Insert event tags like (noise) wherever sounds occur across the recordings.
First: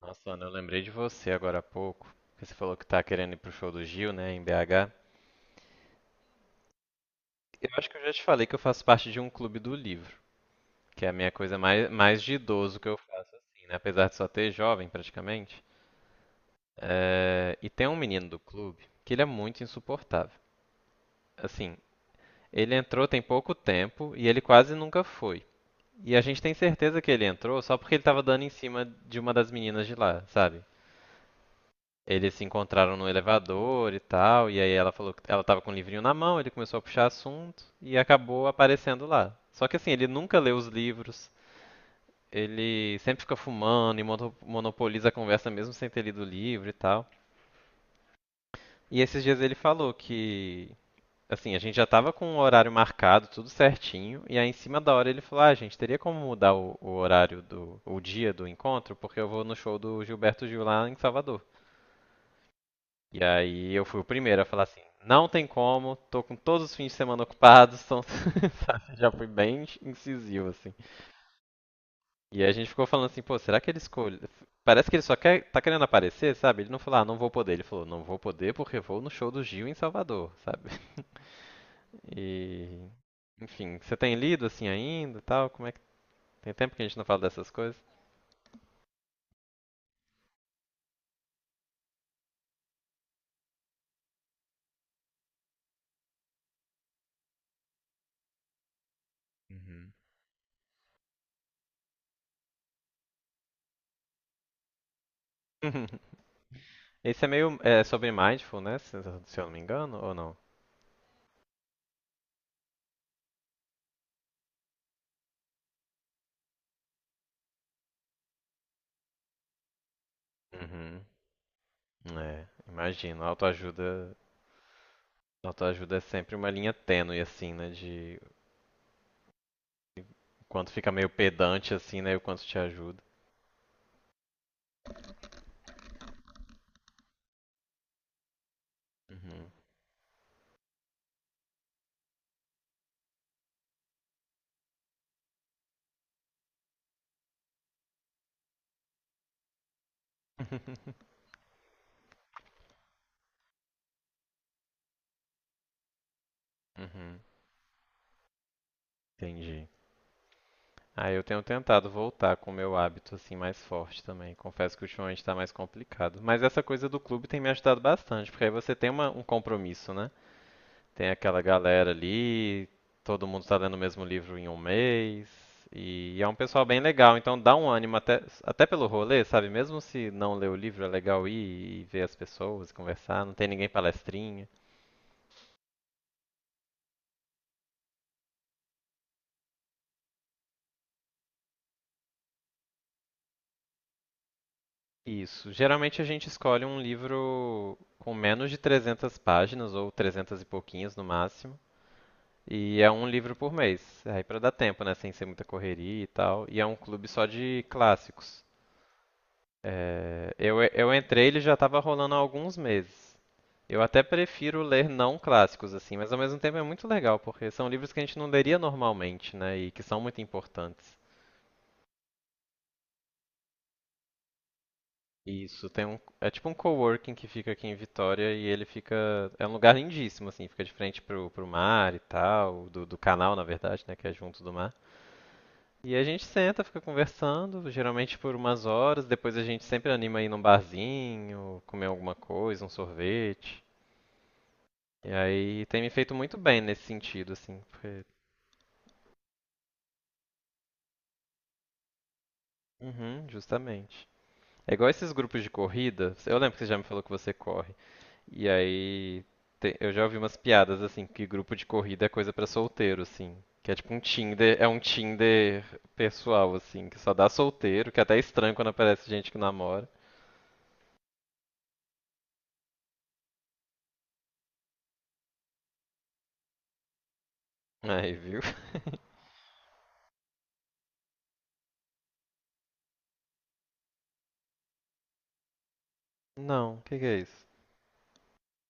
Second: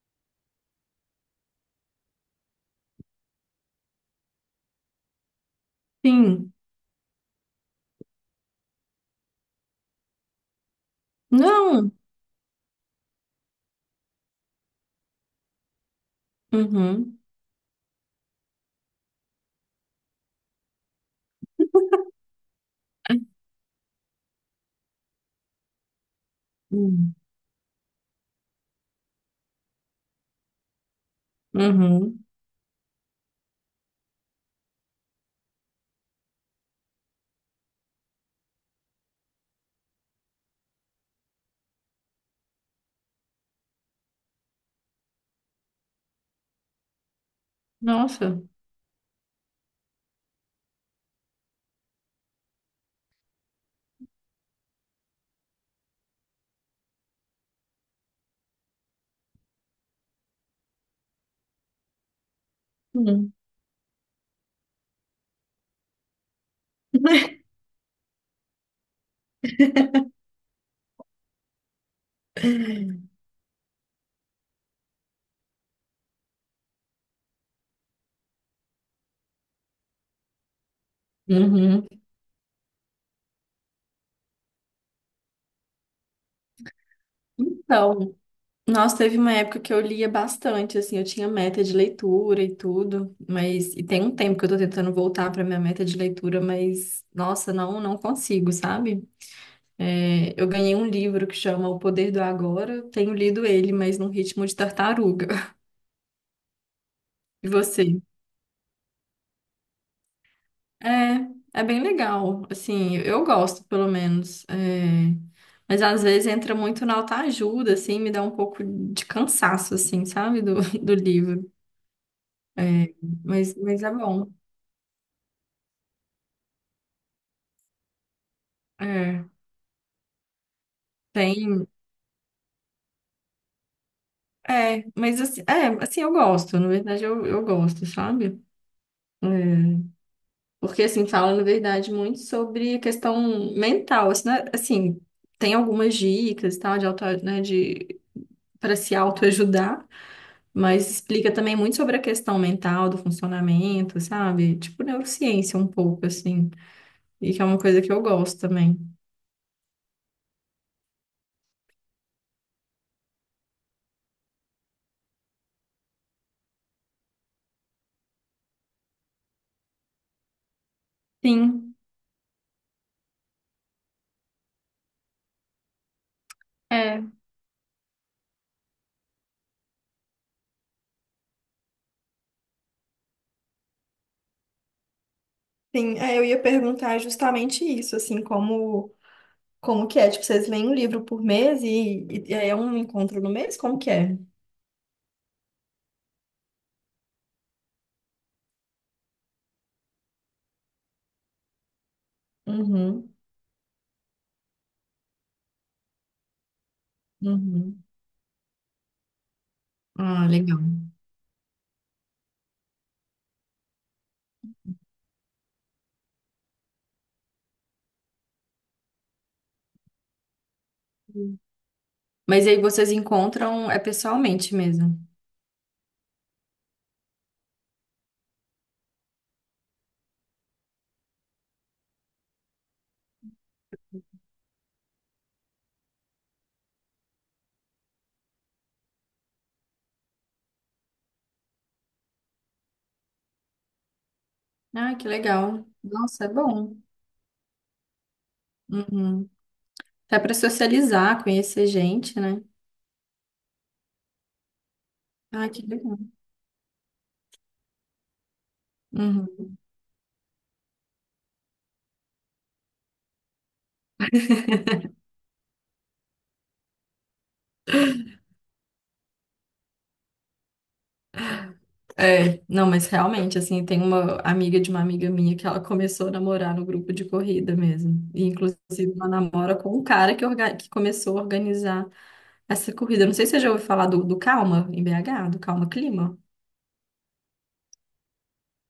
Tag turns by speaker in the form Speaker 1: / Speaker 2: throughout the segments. Speaker 1: Nossa, Ana, eu lembrei de você agora há pouco, que você falou que tá querendo ir pro show do Gil, né, em BH.
Speaker 2: Sim.
Speaker 1: Eu acho que eu já te falei que eu faço parte de um clube do livro, que é a minha coisa mais,
Speaker 2: Não.
Speaker 1: mais de idoso que eu faço, assim, né, apesar de só ter jovem praticamente.
Speaker 2: Uhum.
Speaker 1: E tem um menino do clube que ele é muito insuportável. Assim, ele entrou tem pouco tempo e ele quase nunca foi. E a gente tem certeza que
Speaker 2: Hum.
Speaker 1: ele entrou só porque ele tava dando em cima de uma das meninas de lá, sabe?
Speaker 2: Uhum.
Speaker 1: Eles se encontraram no elevador e tal, e aí ela falou que ela tava com o livrinho na mão, ele começou a puxar assunto e acabou aparecendo lá. Só que assim, ele nunca lê os livros, ele sempre fica fumando e monopoliza a conversa mesmo sem ter lido o livro e tal.
Speaker 2: Nossa.
Speaker 1: E esses dias ele falou que, assim, a gente já tava com o horário marcado, tudo certinho, e aí em cima da hora ele falou: ah, gente, teria como mudar o horário do, o dia do encontro, porque eu vou no show do Gilberto Gil lá em Salvador. E
Speaker 2: Hum.
Speaker 1: aí eu fui o primeiro a falar assim, não tem como, tô com todos os fins de semana ocupados, então (laughs) já fui bem
Speaker 2: (laughs)
Speaker 1: incisivo, assim. E aí a gente ficou falando assim, pô, será que ele escolhe? Parece que ele só quer, tá querendo aparecer, sabe? Ele não falou, ah, não vou poder. Ele falou, não vou poder porque vou no show do Gil em Salvador, sabe? (laughs)
Speaker 2: Uhum.
Speaker 1: E, enfim, você tem lido assim ainda, e tal? Como é que tem tempo que a gente não fala dessas coisas?
Speaker 2: Então, nossa, teve uma época que eu lia bastante, assim, eu tinha meta de leitura e tudo, mas e tem um tempo que eu tô tentando voltar pra minha meta de leitura, mas nossa, não consigo, sabe?
Speaker 1: Uhum.
Speaker 2: É, eu ganhei um livro que chama O Poder do Agora, tenho lido ele, mas num ritmo de tartaruga. (laughs)
Speaker 1: (laughs) Esse é
Speaker 2: E
Speaker 1: meio é,
Speaker 2: você?
Speaker 1: sobre mindfulness, se eu não me engano, ou não?
Speaker 2: É, é bem legal, assim, eu gosto, pelo menos. É. Mas às vezes entra muito na autoajuda, assim, me dá um pouco de cansaço, assim, sabe, (laughs) do
Speaker 1: Uhum.
Speaker 2: livro.
Speaker 1: É,
Speaker 2: É,
Speaker 1: imagino,
Speaker 2: mas é
Speaker 1: autoajuda.
Speaker 2: bom.
Speaker 1: Autoajuda é sempre uma linha tênue, assim, né? De
Speaker 2: É,
Speaker 1: o quanto fica meio
Speaker 2: tem.
Speaker 1: pedante, assim, né? E o quanto te ajuda.
Speaker 2: É, mas assim, é, assim, eu gosto, na verdade, eu gosto, sabe? É,
Speaker 1: Uhum.
Speaker 2: porque, assim, fala, na verdade, muito sobre questão mental, assim, né, assim, tem algumas dicas, e tal, de auto, né, de, para se autoajudar. Mas
Speaker 1: (laughs)
Speaker 2: explica também muito sobre a questão mental do funcionamento, sabe? Tipo neurociência um pouco, assim.
Speaker 1: Uhum.
Speaker 2: E que é uma coisa que eu gosto também.
Speaker 1: Entendi. Ah, eu tenho tentado voltar com o meu hábito, assim, mais forte também. Confesso que ultimamente tá mais complicado. Mas essa coisa do clube tem me ajudado bastante, porque aí você tem uma- um compromisso, né? Tem aquela
Speaker 2: Sim,
Speaker 1: galera ali, todo mundo está lendo o mesmo livro em um mês, e é um pessoal bem
Speaker 2: é.
Speaker 1: legal, então dá um ânimo até, até pelo rolê, sabe? Mesmo se não ler o livro, é legal ir e ver as pessoas, conversar, não tem ninguém palestrinha.
Speaker 2: Sim, é, eu ia perguntar justamente isso, assim, como, como que é? Tipo, vocês leem um livro por mês e é um encontro no mês? Como que é?
Speaker 1: Isso. Geralmente a gente escolhe um livro com menos de 300 páginas, ou 300 e pouquinhos no máximo. E é um
Speaker 2: Uhum,
Speaker 1: livro por mês, aí para dar tempo, né, sem ser muita correria e tal. E é um clube só de
Speaker 2: uhum.
Speaker 1: clássicos.
Speaker 2: Ah,
Speaker 1: É,
Speaker 2: legal.
Speaker 1: eu entrei, e ele já estava rolando há alguns meses. Eu até prefiro ler não clássicos, assim, mas ao mesmo tempo é muito legal, porque são livros que a gente não leria normalmente, né, e que são muito importantes.
Speaker 2: Mas aí vocês encontram é pessoalmente mesmo.
Speaker 1: Isso, tem um, é tipo um coworking que fica aqui em Vitória e ele fica, é um lugar lindíssimo, assim, fica de frente pro, pro mar e tal, do, do canal, na verdade, né, que é junto do mar. E a gente senta, fica conversando, geralmente por umas horas, depois a gente sempre anima a ir num barzinho, comer alguma coisa, um sorvete.
Speaker 2: Ah, que
Speaker 1: E
Speaker 2: legal.
Speaker 1: aí tem me feito
Speaker 2: Nossa, é
Speaker 1: muito bem
Speaker 2: bom.
Speaker 1: nesse sentido, assim. Porque...
Speaker 2: Uhum. Até para socializar, conhecer gente, né?
Speaker 1: Uhum, justamente. É igual esses grupos
Speaker 2: Ah,
Speaker 1: de
Speaker 2: que legal.
Speaker 1: corrida. Eu lembro que você já me falou que você corre. E aí
Speaker 2: Uhum.
Speaker 1: eu já ouvi umas piadas assim que grupo de corrida é coisa pra solteiro, assim. Que é tipo um Tinder, é um Tinder pessoal, assim, que só dá solteiro, que é até estranho quando aparece gente que namora.
Speaker 2: É, não, mas realmente, assim, tem uma amiga de uma amiga minha que ela começou a namorar no grupo de corrida mesmo.
Speaker 1: Aí,
Speaker 2: E,
Speaker 1: viu? (laughs)
Speaker 2: inclusive, ela namora com um cara que, que começou a organizar essa corrida. Eu não sei se você já ouviu falar do, do Calma, em BH, do Calma Clima.
Speaker 1: Não, o que que é isso?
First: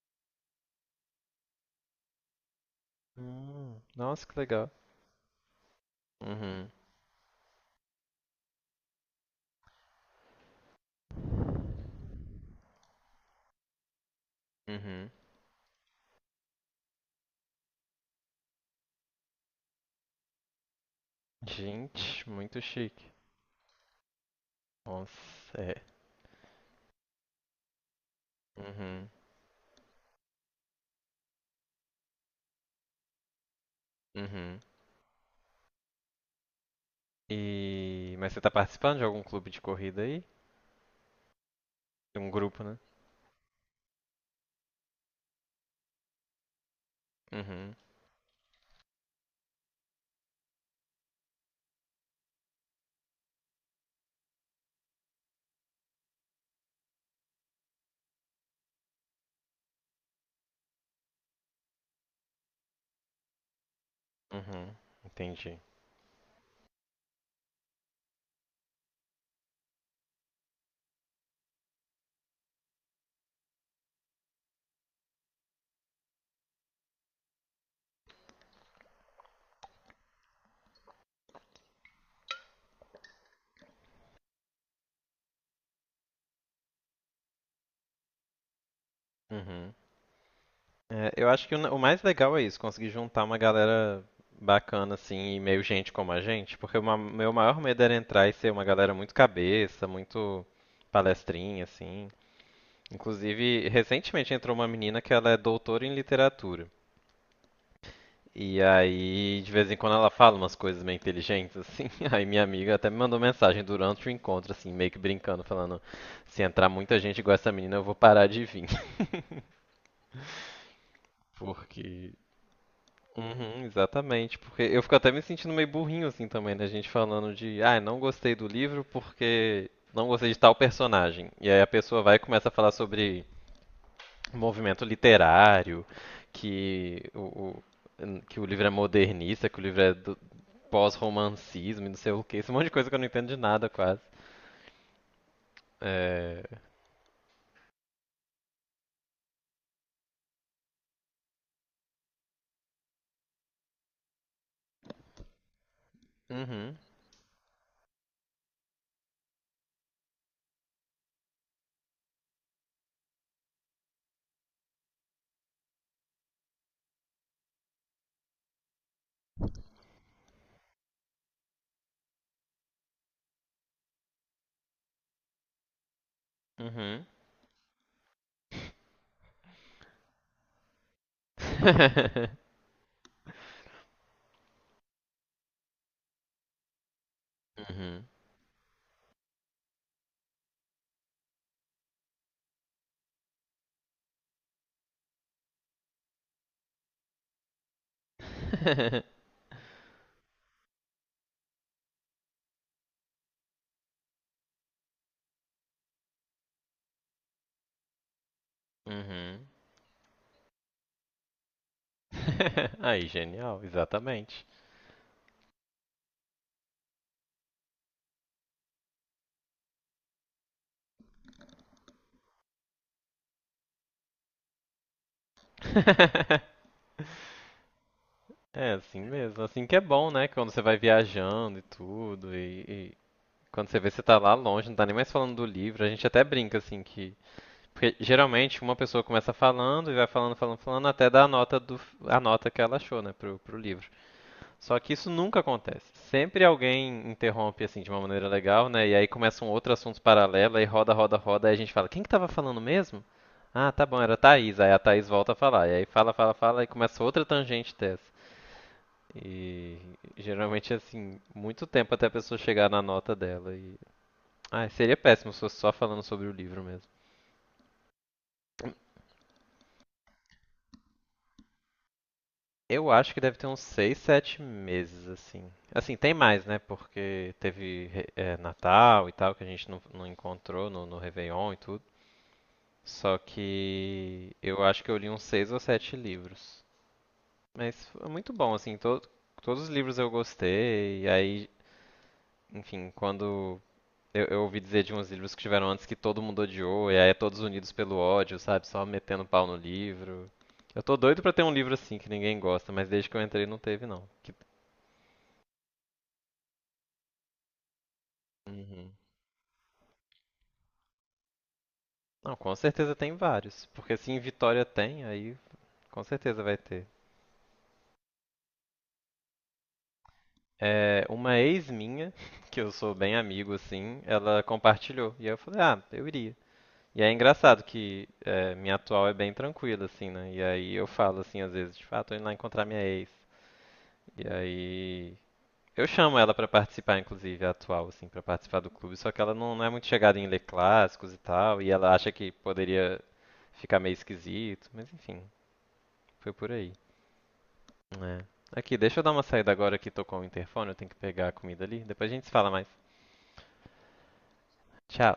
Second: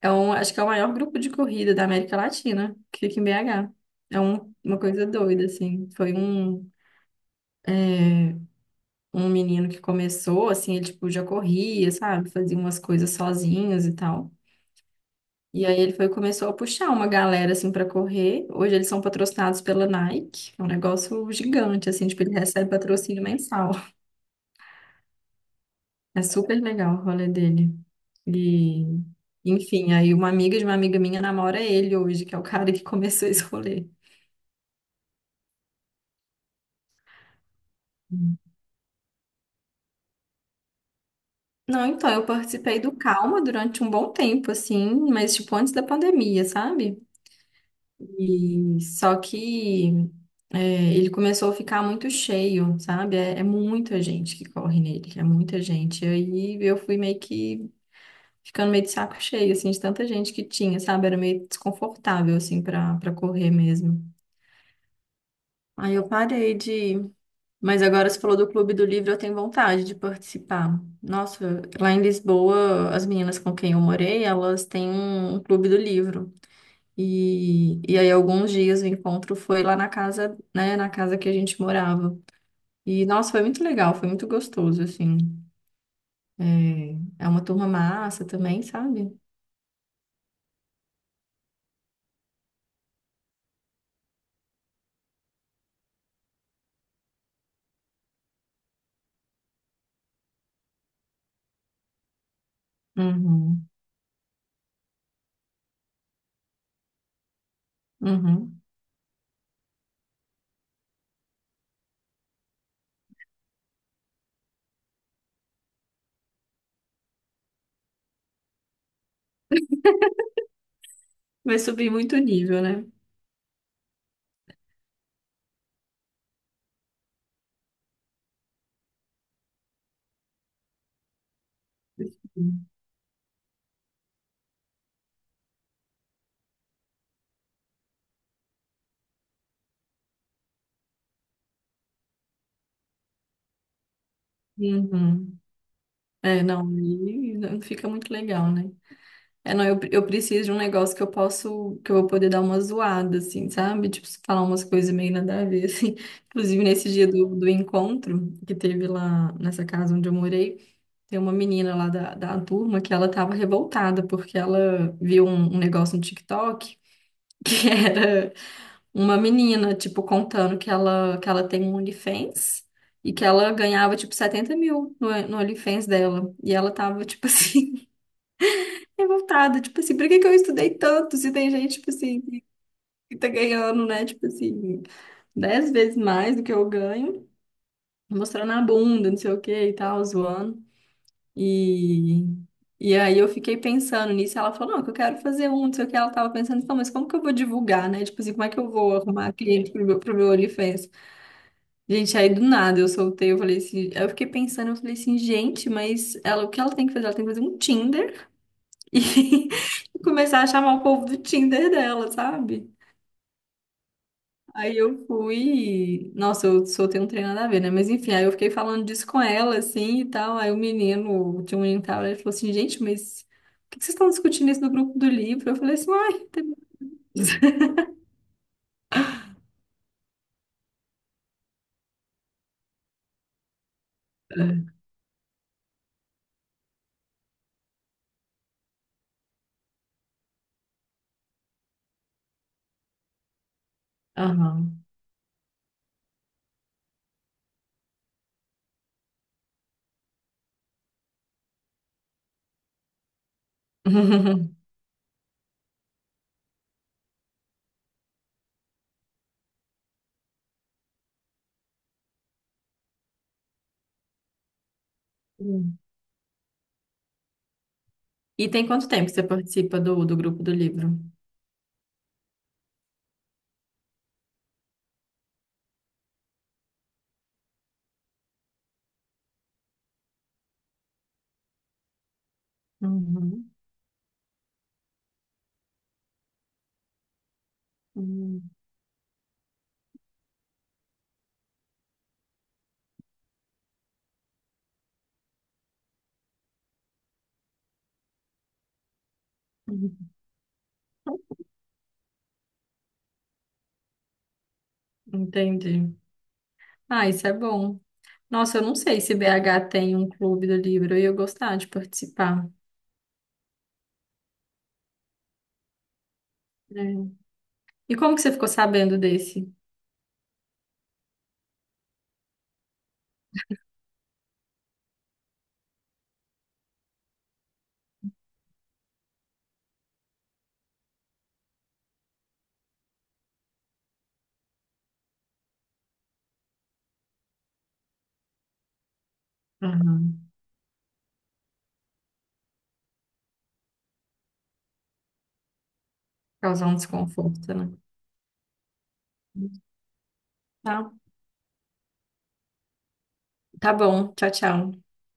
Speaker 2: É um, acho que é o maior grupo de corrida da América Latina, que fica em BH. É
Speaker 1: Nossa, que legal.
Speaker 2: uma coisa doida, assim.
Speaker 1: Uhum,
Speaker 2: É, Um menino que começou, assim, ele, tipo, já corria, sabe? Fazia umas coisas sozinhos e tal.
Speaker 1: uhum.
Speaker 2: E aí ele foi e começou a puxar uma galera assim para correr. Hoje eles são patrocinados pela Nike. É um negócio gigante assim,
Speaker 1: Gente,
Speaker 2: tipo, ele
Speaker 1: muito
Speaker 2: recebe
Speaker 1: chique.
Speaker 2: patrocínio mensal.
Speaker 1: Nossa, é.
Speaker 2: É super legal o rolê dele. E
Speaker 1: Uhum.
Speaker 2: enfim, aí uma amiga de uma amiga minha namora ele hoje, que é o cara que começou esse rolê.
Speaker 1: Uhum. E. Mas você tá participando de algum clube de corrida aí?
Speaker 2: Não, então
Speaker 1: De
Speaker 2: eu
Speaker 1: um grupo, né?
Speaker 2: participei do Calma durante um bom tempo assim, mas tipo antes da pandemia, sabe?
Speaker 1: Uhum.
Speaker 2: E só que é, ele começou a ficar muito cheio, sabe? É muita gente que corre nele, é muita gente. E aí eu fui meio que ficando meio de saco cheio, assim, de tanta gente que tinha, sabe? Era meio desconfortável, assim, pra correr mesmo.
Speaker 1: Uhum. Entendi.
Speaker 2: Aí eu parei de. Mas agora você falou do Clube do Livro, eu tenho vontade de participar. Nossa, lá em Lisboa, as meninas com quem eu morei, elas têm um clube do livro. E aí, alguns dias o encontro foi lá na casa, né, na casa que a gente morava. E, nossa, foi muito legal, foi muito gostoso, assim. É, é uma turma massa também, sabe?
Speaker 1: Uhum. É, eu acho que o mais legal é isso, conseguir juntar uma galera bacana, assim, e meio gente como a gente, porque o ma- meu maior medo era entrar e ser uma galera muito cabeça, muito palestrinha, assim. Inclusive,
Speaker 2: Uhum,
Speaker 1: recentemente entrou uma menina que ela é doutora em literatura.
Speaker 2: uhum.
Speaker 1: E aí, de vez em quando ela fala umas coisas meio inteligentes, assim. (laughs) Aí minha amiga até me mandou mensagem durante o encontro, assim, meio que brincando, falando: se entrar muita gente igual essa menina, eu vou parar de vir. (laughs)
Speaker 2: Vai subir muito o nível, né?
Speaker 1: Uhum, exatamente. Porque eu fico até me sentindo meio burrinho, assim, também, né? A gente falando de: ah, não gostei do livro porque não gostei de tal personagem. E aí a pessoa vai e começa a falar sobre movimento literário, que que o livro é modernista, que o livro é do pós-romancismo e não sei o que. Esse monte de coisa que eu não entendo de nada, quase.
Speaker 2: Uhum. É,
Speaker 1: É...
Speaker 2: não, aí não fica muito legal, né? É, não, eu preciso de um negócio que eu posso, que eu vou poder dar uma zoada, assim, sabe? Tipo, falar umas coisas meio nada a ver, assim. (laughs) Inclusive,
Speaker 1: Uhum.
Speaker 2: nesse dia do encontro que teve lá nessa casa onde eu morei, tem uma menina lá da turma que ela tava revoltada porque ela viu um negócio no TikTok que (laughs) era uma menina, tipo, contando que que ela tem um OnlyFans e que ela ganhava, tipo, 70 mil no OnlyFans dela. E ela tava,
Speaker 1: Uhum.
Speaker 2: tipo assim, (laughs) revoltada, tipo assim, por que que eu estudei tanto se tem gente, tipo assim,
Speaker 1: (laughs)
Speaker 2: que tá ganhando, né, tipo assim, 10 vezes mais do que eu ganho,
Speaker 1: uhum.
Speaker 2: mostrando a bunda, não sei o que e tal, zoando. E, e aí eu fiquei pensando nisso, ela falou, não, que eu quero fazer um, não sei o que, ela tava pensando, então, mas como que eu vou divulgar, né? Tipo assim, como é que eu vou
Speaker 1: (laughs)
Speaker 2: arrumar cliente pro meu OnlyFans? Gente, aí do nada eu soltei, eu falei assim, aí eu fiquei pensando, eu falei assim, gente, mas ela, o que ela tem que fazer? Ela tem que fazer um Tinder
Speaker 1: uhum.
Speaker 2: e (laughs) começar a chamar o povo do Tinder dela, sabe?
Speaker 1: (laughs) Aí, genial, exatamente.
Speaker 2: Aí eu fui. Nossa, eu soltei um trem nada a ver, né? Mas enfim, aí eu fiquei falando disso com ela, assim e tal. Aí o menino, tinha um menino que tava lá, ele falou assim: gente, mas por que que vocês estão discutindo isso no grupo do livro? Eu falei assim: uai. Tem-
Speaker 1: (laughs)
Speaker 2: (laughs)
Speaker 1: É assim mesmo, assim que é bom, né? Quando você vai viajando e tudo, e quando você vê que você tá lá longe, não tá nem mais falando do livro, a gente até brinca assim que. Porque geralmente uma pessoa começa falando e vai falando, falando, falando, até dar a nota do, a nota que ela achou, né, pro, pro livro. Só
Speaker 2: Aham.
Speaker 1: que isso nunca acontece. Sempre alguém interrompe assim de uma maneira legal, né? E aí começa um outro assunto paralelo, aí roda, roda, roda, aí a gente fala, quem que tava falando mesmo? Ah, tá bom, era a Thaís.
Speaker 2: (laughs)
Speaker 1: Aí a Thaís volta a falar. E aí fala, fala, fala, e começa outra tangente dessa. E geralmente assim, muito tempo até a pessoa chegar na nota dela. E... Ah, seria péssimo se fosse só
Speaker 2: Hum.
Speaker 1: falando sobre o livro mesmo.
Speaker 2: E tem quanto tempo que você participa do grupo do livro?
Speaker 1: Eu acho que deve ter uns seis, sete meses, assim. Assim, tem mais, né? Porque teve Natal e tal, que a gente não encontrou no, no Réveillon e tudo. Só
Speaker 2: Uhum.
Speaker 1: que eu acho que eu li uns seis ou sete livros. Mas foi muito
Speaker 2: Uhum.
Speaker 1: bom, assim, todos os livros eu gostei. E aí, enfim, quando eu ouvi dizer de uns livros que tiveram antes que todo mundo odiou, e aí é todos unidos pelo ódio, sabe? Só metendo pau no
Speaker 2: Uhum.
Speaker 1: livro. Eu tô doido pra ter um livro assim que ninguém gosta, mas desde que eu entrei não teve, não. Que
Speaker 2: Entendi. Ah, isso é bom. Nossa, eu não
Speaker 1: Uhum.
Speaker 2: sei se BH tem um clube do livro, e eu ia gostar de
Speaker 1: Não,
Speaker 2: participar.
Speaker 1: com certeza tem vários. Porque se em Vitória tem, aí com certeza vai ter.
Speaker 2: É. E como que você ficou sabendo desse?
Speaker 1: É, uma ex minha, (laughs) que eu sou bem amigo assim, ela compartilhou. E aí eu falei, ah, eu iria. E é engraçado que é, minha atual é bem tranquila, assim, né? E aí eu falo assim, às vezes, tipo, ah, tô indo lá encontrar minha ex. E aí. Eu chamo ela pra participar, inclusive, a atual, assim, pra participar do clube, só que ela não é muito chegada em ler clássicos e tal, e ela acha que poderia ficar meio esquisito, mas enfim, foi por
Speaker 2: Causar
Speaker 1: aí.
Speaker 2: um desconforto, né?
Speaker 1: É. Aqui, deixa eu dar uma saída agora que tocou o interfone, eu tenho
Speaker 2: Tá,
Speaker 1: que pegar a comida ali. Depois a gente se fala mais.
Speaker 2: tá bom. Tchau, tchau.
Speaker 1: Tchau.